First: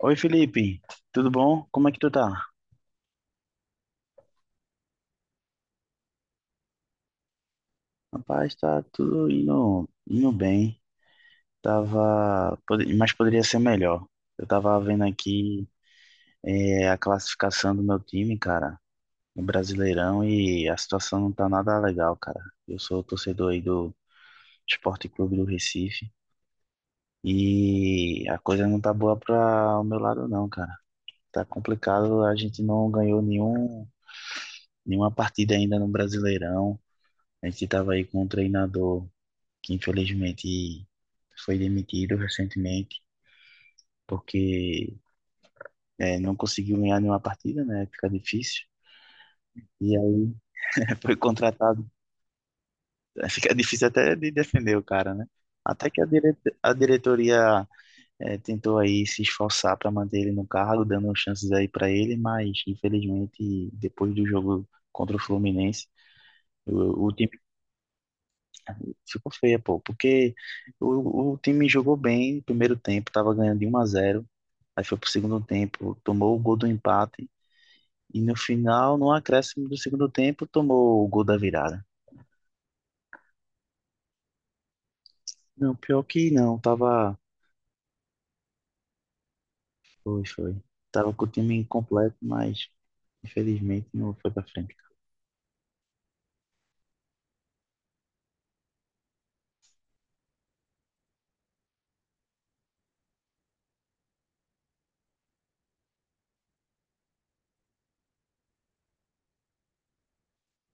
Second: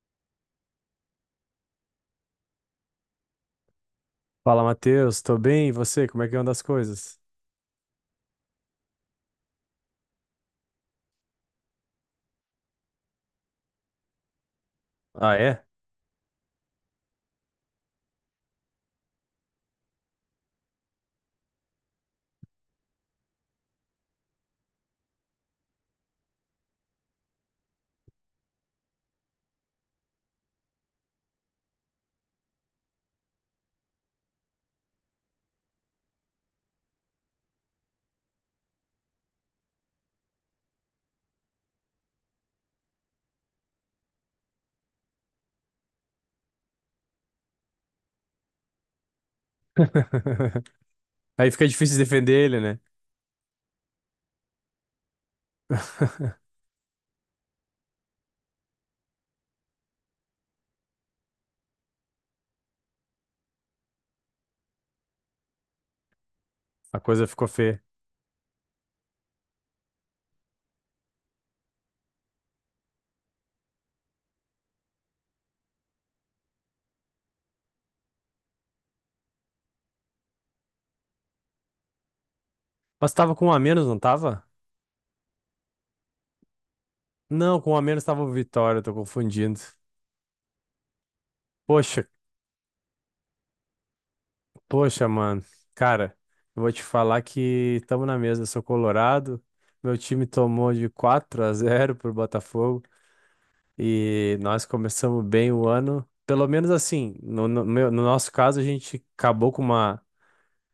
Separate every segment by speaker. Speaker 1: Oi, Felipe, tudo bom? Como é que tu tá?
Speaker 2: Fala, Matheus, tô bem, e você? Como é que anda as coisas?
Speaker 1: Rapaz, tá tudo indo bem. Mas poderia ser melhor. Eu tava vendo
Speaker 2: Ah, é?
Speaker 1: aqui a classificação do meu time, cara, no Brasileirão, e a situação não tá nada legal, cara. Eu sou torcedor aí do Esporte Clube do Recife e a coisa não tá boa pra o meu lado, não, cara. Tá complicado, a gente não ganhou nenhuma partida ainda no Brasileirão. A gente tava aí com um treinador que infelizmente foi demitido recentemente, porque não conseguiu ganhar nenhuma partida, né? Fica difícil. E aí foi
Speaker 2: Aí fica
Speaker 1: contratado,
Speaker 2: difícil defender ele, né?
Speaker 1: fica difícil até de defender o cara, né? Até que a, dire A diretoria tentou aí se esforçar para manter ele no cargo, dando chances aí para ele, mas infelizmente depois do jogo contra o Fluminense,
Speaker 2: A
Speaker 1: o
Speaker 2: coisa
Speaker 1: time
Speaker 2: ficou feia.
Speaker 1: ficou feio, pô, porque o time jogou bem no primeiro tempo, tava ganhando de um a zero. Aí foi pro segundo tempo, tomou o gol do empate. E no final, no acréscimo do segundo tempo, tomou o gol da virada.
Speaker 2: Mas tava com um a menos, não tava?
Speaker 1: Não, pior que não, tava.
Speaker 2: Não, com um a menos tava o Vitória, tô confundindo.
Speaker 1: Foi, foi. Tava com o time
Speaker 2: Poxa,
Speaker 1: incompleto, mas infelizmente não foi pra frente.
Speaker 2: mano. Cara, eu vou te falar que tamo na mesa, eu sou colorado. Meu time tomou de 4 a 0 pro Botafogo e nós começamos bem o ano. Pelo menos assim, no no nosso caso, a gente acabou com uma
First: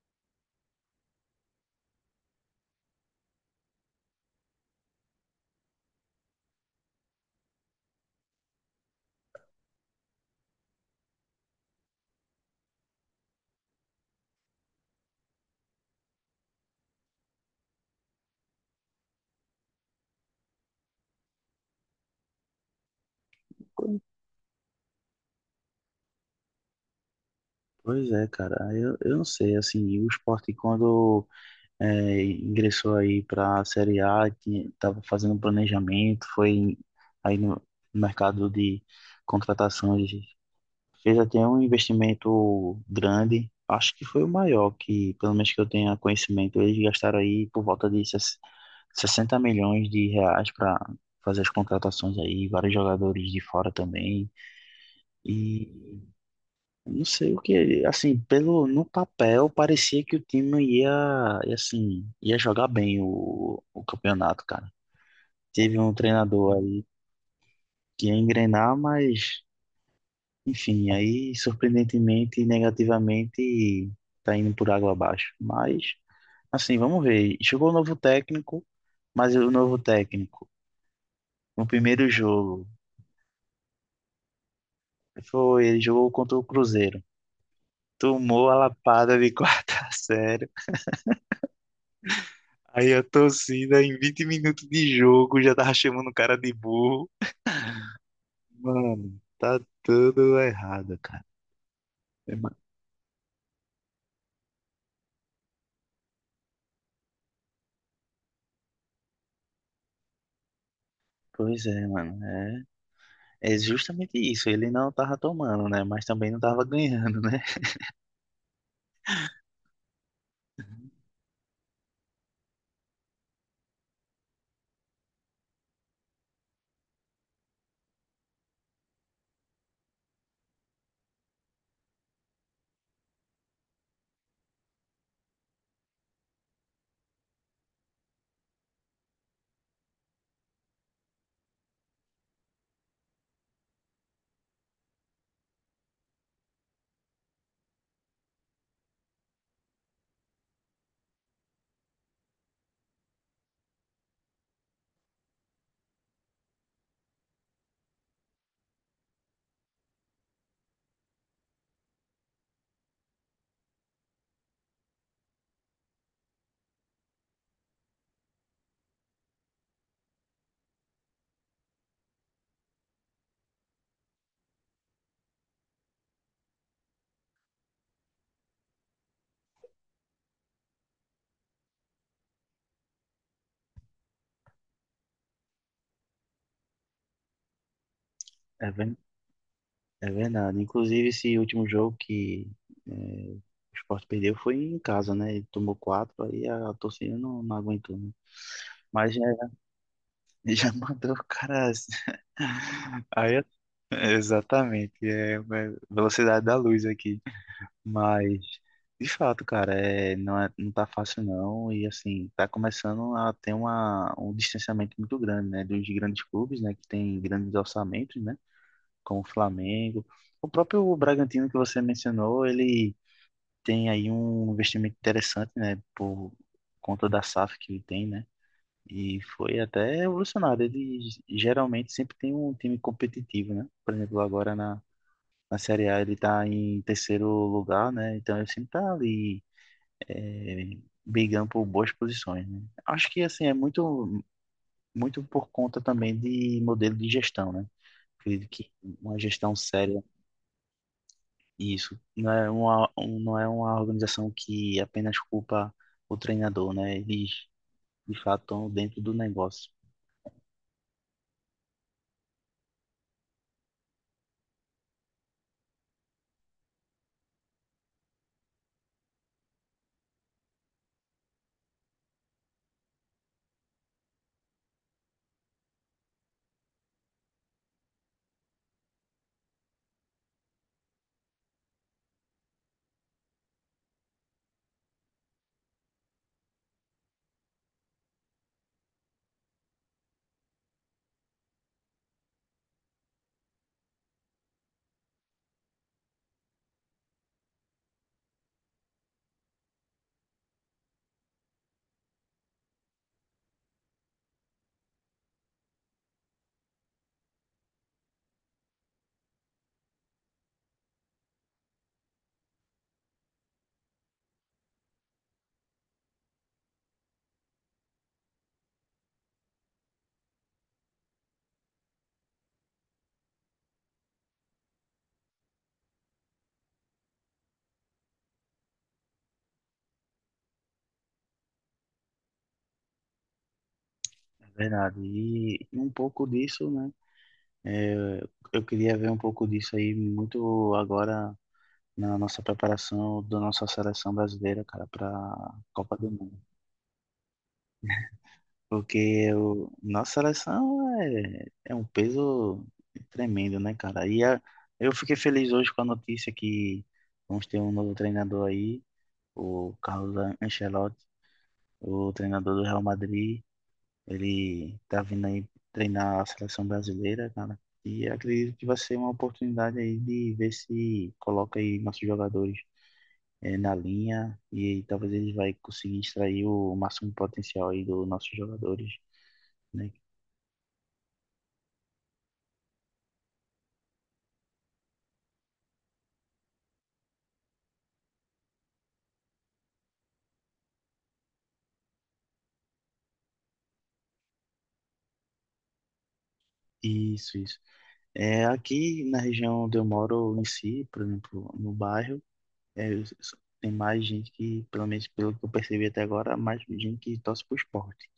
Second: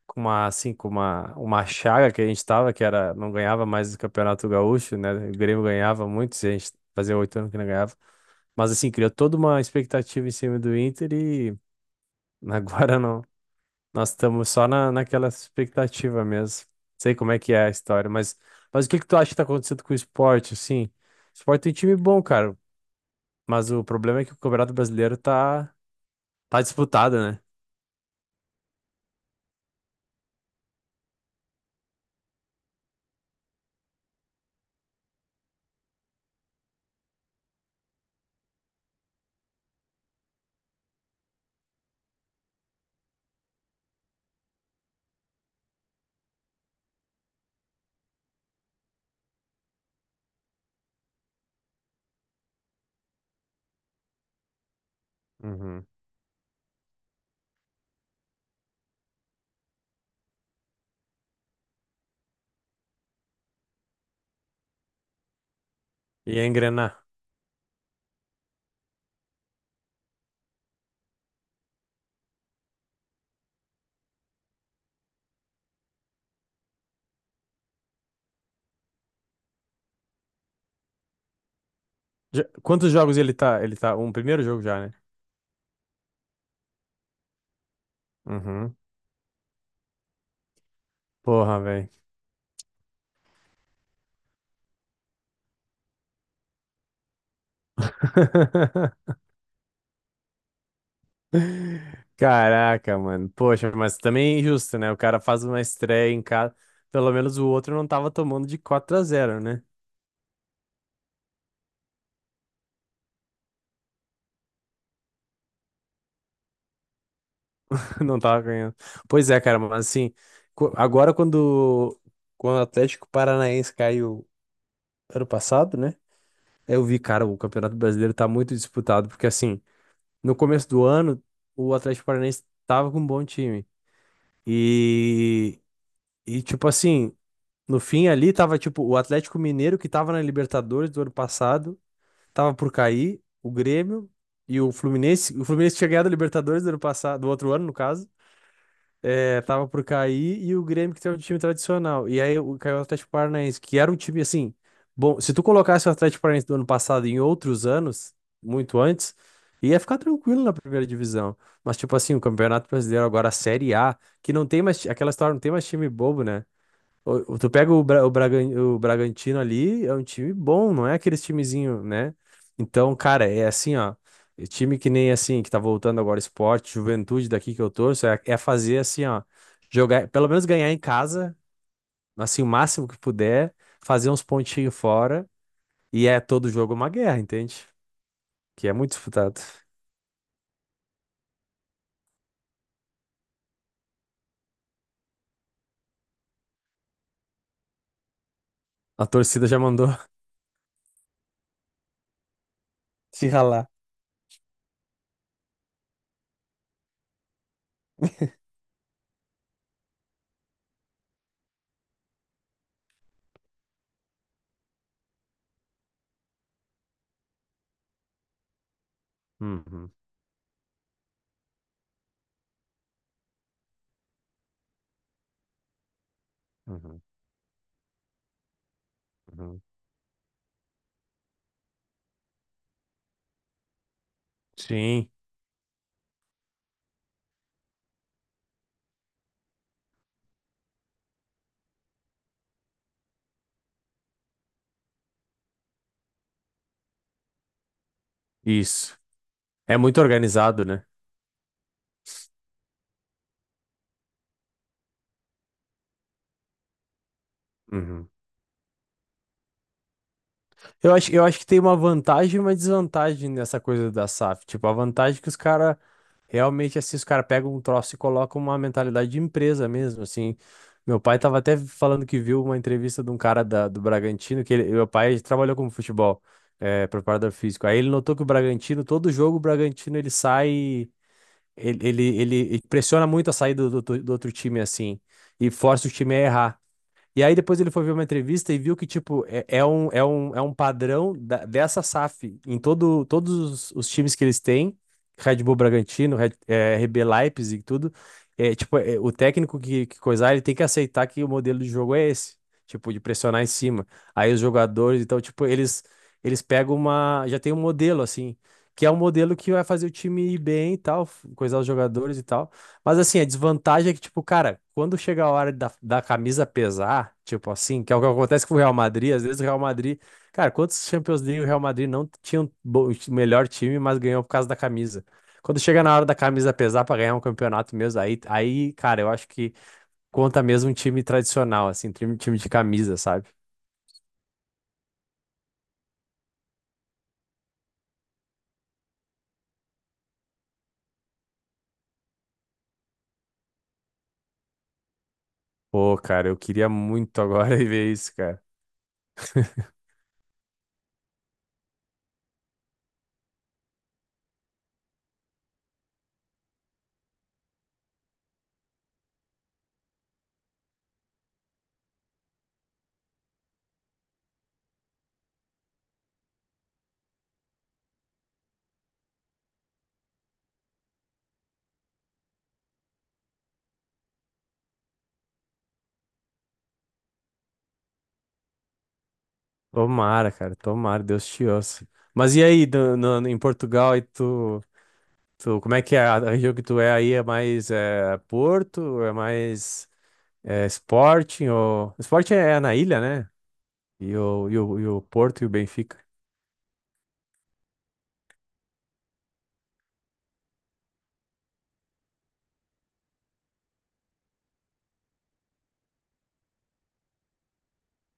Speaker 2: com uma chaga que a gente tava, que era, não ganhava mais o Campeonato Gaúcho, né? O Grêmio ganhava muito, se a gente fazia oito anos que não ganhava. Mas assim, criou toda uma expectativa em cima do Inter e agora não. Nós estamos só naquela expectativa mesmo. Sei como é que é a história, mas o que que tu acha que tá acontecendo com o esporte, assim? O esporte tem time bom, cara, mas o problema é que o Campeonato Brasileiro tá, tá disputado, né?
Speaker 1: Pois é, cara, eu não sei, assim, o Sport quando ingressou aí pra Série A, que tava fazendo um planejamento, foi aí no mercado de contratações. Fez até um investimento grande, acho que foi o maior que, pelo menos que eu tenha conhecimento, eles gastaram aí por volta de 60 milhões de reais para fazer as contratações aí, vários jogadores de fora também.
Speaker 2: Uhum.
Speaker 1: E não sei o que, assim, pelo no papel parecia que o time ia, assim, ia jogar bem o campeonato, cara. Teve um
Speaker 2: E é
Speaker 1: treinador aí
Speaker 2: engrenar.
Speaker 1: que ia engrenar, mas enfim, aí surpreendentemente e negativamente tá indo por água abaixo. Mas, assim, vamos ver. Chegou o novo técnico, mas o novo técnico, no primeiro jogo,
Speaker 2: Quantos jogos ele tá? Ele tá. Um primeiro jogo já, né?
Speaker 1: foi, ele jogou contra o Cruzeiro. Tomou a
Speaker 2: Uhum.
Speaker 1: lapada de quarta série.
Speaker 2: Porra, velho.
Speaker 1: Aí a torcida, em 20 minutos de jogo, já tava chamando o cara de burro. Mano, tá tudo errado, cara. É, ma-
Speaker 2: Caraca, mano. Poxa, mas também é injusto, né? O cara faz uma estreia em casa. Pelo menos o outro não tava tomando de 4 a zero, né?
Speaker 1: Pois é, mano. É, é justamente isso. Ele não tava tomando, né? Mas também não tava ganhando, né?
Speaker 2: Não tava ganhando. Pois é, cara, mas assim, co- agora quando, quando o Atlético Paranaense caiu ano passado, né? Eu vi, cara, o Campeonato Brasileiro tá muito disputado, porque assim, no começo do ano, o Atlético Paranaense tava com um bom time. E, e tipo assim. No fim ali tava tipo o Atlético Mineiro que tava na Libertadores do ano passado, tava por cair, o Grêmio e o Fluminense tinha ganhado a Libertadores do ano passado, do outro ano no caso, é, tava por cair, e o Grêmio que tem um time tradicional. E aí caiu o Atlético Paranaense, que era um time assim, bom, se tu colocasse o Atlético Paranaense do ano passado em outros anos, muito antes, ia ficar tranquilo na primeira divisão. Mas tipo assim, o Campeonato Brasileiro agora a Série A, que não tem mais aquela história, não tem mais time bobo, né? Tu pega o Bragantino ali, é um time bom, não é aqueles timezinho, né? Então, cara, é assim, ó. E time que nem assim, que tá voltando agora, esporte, juventude daqui que eu torço, é, é fazer assim, ó. Jogar, pelo menos ganhar em casa, assim, o máximo que puder, fazer uns pontinhos fora, e é todo jogo uma guerra, entende? Que
Speaker 1: É,
Speaker 2: é muito
Speaker 1: ver-
Speaker 2: disputado.
Speaker 1: É verdade. Inclusive, esse último jogo que o Sport perdeu foi em casa, né? Ele tomou quatro, aí a torcida não aguentou, né?
Speaker 2: A
Speaker 1: Mas já,
Speaker 2: torcida já mandou.
Speaker 1: já mandou o cara.
Speaker 2: Se
Speaker 1: Aí, eu-
Speaker 2: ralar.
Speaker 1: Exatamente, é velocidade da luz aqui. Mas, de fato, cara, é, não tá fácil não. E assim, tá começando a ter um distanciamento muito grande, né? Dos grandes clubes, né? Que tem grandes orçamentos, né? Como o
Speaker 2: Uhum,
Speaker 1: Flamengo. O próprio Bragantino que você mencionou, ele tem aí um investimento interessante, né, por
Speaker 2: uhum,
Speaker 1: conta da SAF que ele tem, né? E foi
Speaker 2: uhum.
Speaker 1: até revolucionário. Ele geralmente sempre tem um time competitivo, né? Por exemplo,
Speaker 2: Sim,
Speaker 1: na Série A ele está em terceiro lugar, né? Então ele sempre está ali é, brigando por boas posições, né? Acho que assim é muito por conta também de modelo de gestão, né? Acredito que
Speaker 2: isso.
Speaker 1: uma gestão
Speaker 2: É muito
Speaker 1: séria.
Speaker 2: organizado, né?
Speaker 1: Isso. Não é uma organização que apenas culpa o treinador, né? Eles,
Speaker 2: Uhum.
Speaker 1: de fato, estão dentro do negócio.
Speaker 2: Eu acho que tem uma vantagem e uma desvantagem nessa coisa da SAF. Tipo, a vantagem é que os caras realmente, assim, os caras pegam um troço e colocam uma mentalidade de empresa mesmo, assim. Meu pai tava até falando que viu uma entrevista de um cara da, do Bragantino, meu pai trabalhou como futebol, é, preparador físico. Aí ele notou que o Bragantino, todo jogo, o Bragantino ele sai, ele pressiona muito a saída do outro time, assim, e força o time a errar. E aí depois ele foi ver uma entrevista e viu que, tipo, é um padrão dessa SAF em todo, todos os times que eles têm, Red Bull Bragantino, RB Leipzig e tudo. O técnico que coisar, ele tem que aceitar que o modelo de jogo é esse, tipo, de pressionar em cima. Aí os jogadores, então, tipo, eles pegam uma... Já tem um modelo, assim, que é um modelo que vai fazer o time ir bem e tal, coisar os jogadores e tal. Mas assim, a desvantagem é que, tipo, cara, quando chega a hora da camisa pesar, tipo assim, que é o que acontece com o Real Madrid, às vezes o Real Madrid, cara, quantos Champions League o Real Madrid não tinha um melhor time, mas ganhou por causa da camisa. Quando chega na hora da camisa pesar pra ganhar um campeonato mesmo, aí, cara, eu acho que conta mesmo um time tradicional, assim, time de camisa, sabe?
Speaker 1: É verdade. E um pouco disso, né? É, eu queria ver um pouco disso aí muito agora na nossa preparação da nossa seleção brasileira, cara, para
Speaker 2: Pô,
Speaker 1: Copa do
Speaker 2: cara, eu
Speaker 1: Mundo.
Speaker 2: queria muito agora ver isso, cara.
Speaker 1: Porque o, nossa seleção é um peso tremendo, né, cara? E a, eu fiquei feliz hoje com a notícia que vamos ter um novo treinador aí. O Carlos Ancelotti, o treinador do Real Madrid, ele tá vindo aí treinar a seleção brasileira, cara. E acredito que vai ser uma oportunidade aí de ver se coloca aí nossos jogadores na linha e talvez eles vai conseguir extrair o máximo potencial aí dos nossos jogadores, né?
Speaker 2: Tomara, cara, tomara, Deus te ouça. Mas e aí, em Portugal, aí tu. Tu, como é que é? A região que tu é aí é mais Porto, é mais Sporting, ou... Sporting é é na ilha, né? E o Porto e o Benfica.
Speaker 1: Isso, isso. É, aqui na região onde eu moro em si, por exemplo, no bairro, é, eu- tem mais gente que, pelo menos pelo que eu percebi até agora, mais gente que torce pro esporte.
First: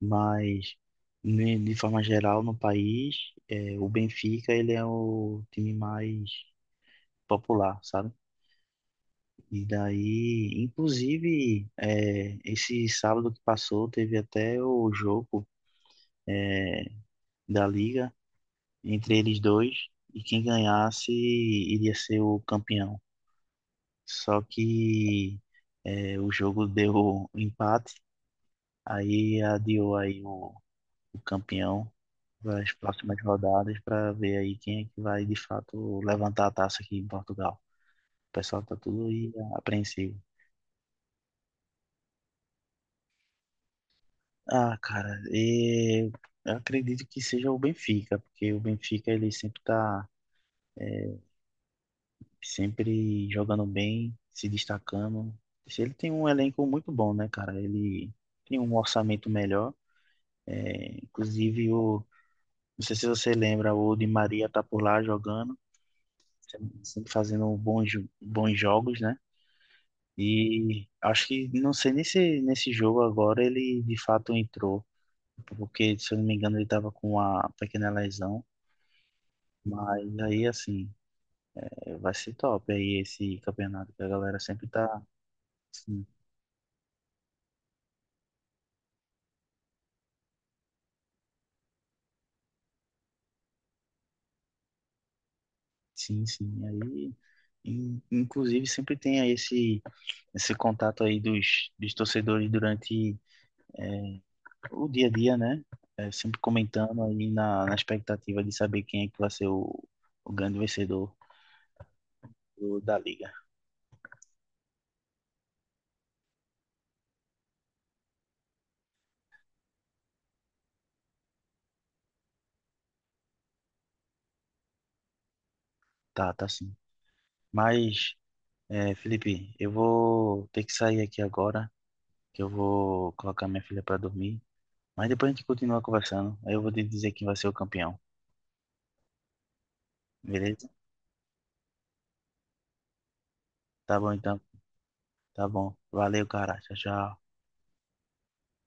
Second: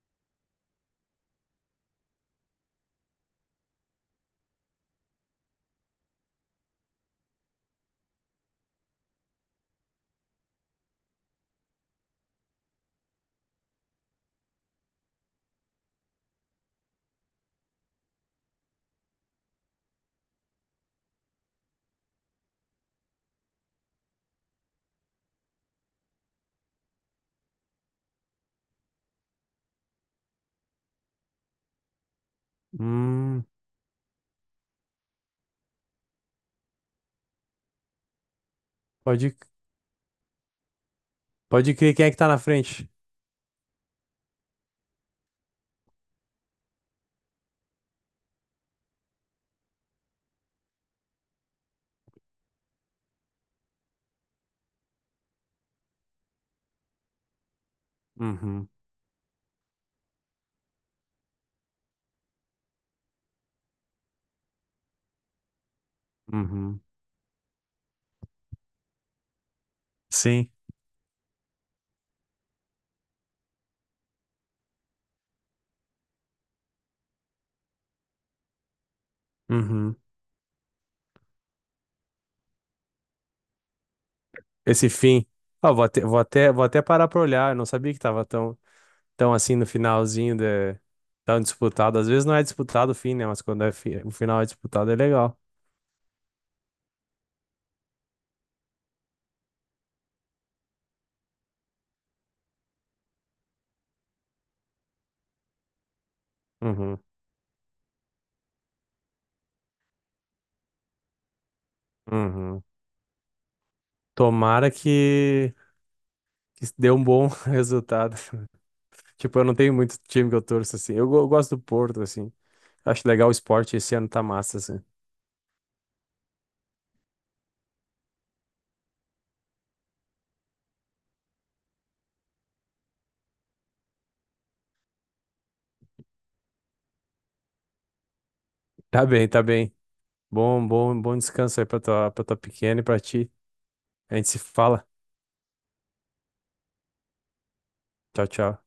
Speaker 1: Mas, de forma geral, no país, é, o Benfica ele é o time mais popular, sabe? E daí, inclusive, é, esse sábado que passou, teve até o jogo da Liga entre eles dois, e quem ganhasse iria ser o campeão. Só que o jogo deu um empate, aí adiou aí o campeão nas próximas
Speaker 2: Hum,
Speaker 1: rodadas para ver aí quem é que vai de fato levantar a taça aqui em Portugal. O pessoal tá tudo aí
Speaker 2: pode,
Speaker 1: apreensivo.
Speaker 2: pode crer quem é que tá na frente.
Speaker 1: Ah, cara, e eu acredito que seja o Benfica, porque o Benfica ele sempre jogando bem, se destacando. Ele tem um elenco muito bom, né, cara? Ele tem
Speaker 2: Uhum,
Speaker 1: um orçamento melhor. Inclusive, não sei se você lembra, o Di Maria tá por lá jogando,
Speaker 2: uhum,
Speaker 1: sempre fazendo bons jogos, né?
Speaker 2: sim,
Speaker 1: E acho que, não sei nem se nesse jogo agora ele de fato entrou, porque se eu não me engano ele tava com uma pequena lesão.
Speaker 2: uhum.
Speaker 1: Mas aí, assim, é, vai ser top aí esse campeonato, que a galera sempre
Speaker 2: Esse
Speaker 1: tá.
Speaker 2: fim. Ah,
Speaker 1: Sim,
Speaker 2: vou até parar pra olhar, eu não sabia que tava tão, tão assim no finalzinho, de, tão disputado. Às vezes não é disputado o fim, né? Mas quando é o final é disputado é legal.
Speaker 1: sim, sim. Aí, inclusive, sempre tem aí esse contato aí dos torcedores durante o dia a dia, né? É, sempre
Speaker 2: Uhum,
Speaker 1: comentando aí na expectativa de saber quem é que vai ser o grande vencedor
Speaker 2: uhum.
Speaker 1: da liga.
Speaker 2: Tomara que deu um bom resultado. Tipo, eu não tenho muito time que eu torço assim. Eu, eu gosto do Porto, assim. Acho legal o esporte. Esse ano tá massa, assim.
Speaker 1: Tá, tá sim. Mas é, Felipe, eu vou ter que sair aqui agora, que eu vou colocar minha filha para dormir. Mas depois a gente continua conversando. Aí eu vou te dizer quem vai ser o campeão,
Speaker 2: Tá bem, tá bem. Bom,
Speaker 1: beleza?
Speaker 2: bom descanso aí pra tua pequena e pra ti.
Speaker 1: Tá bom
Speaker 2: A gente se
Speaker 1: então,
Speaker 2: fala.
Speaker 1: tá bom. Valeu, cara. Tchau, tchau.
Speaker 2: Tchau, tchau.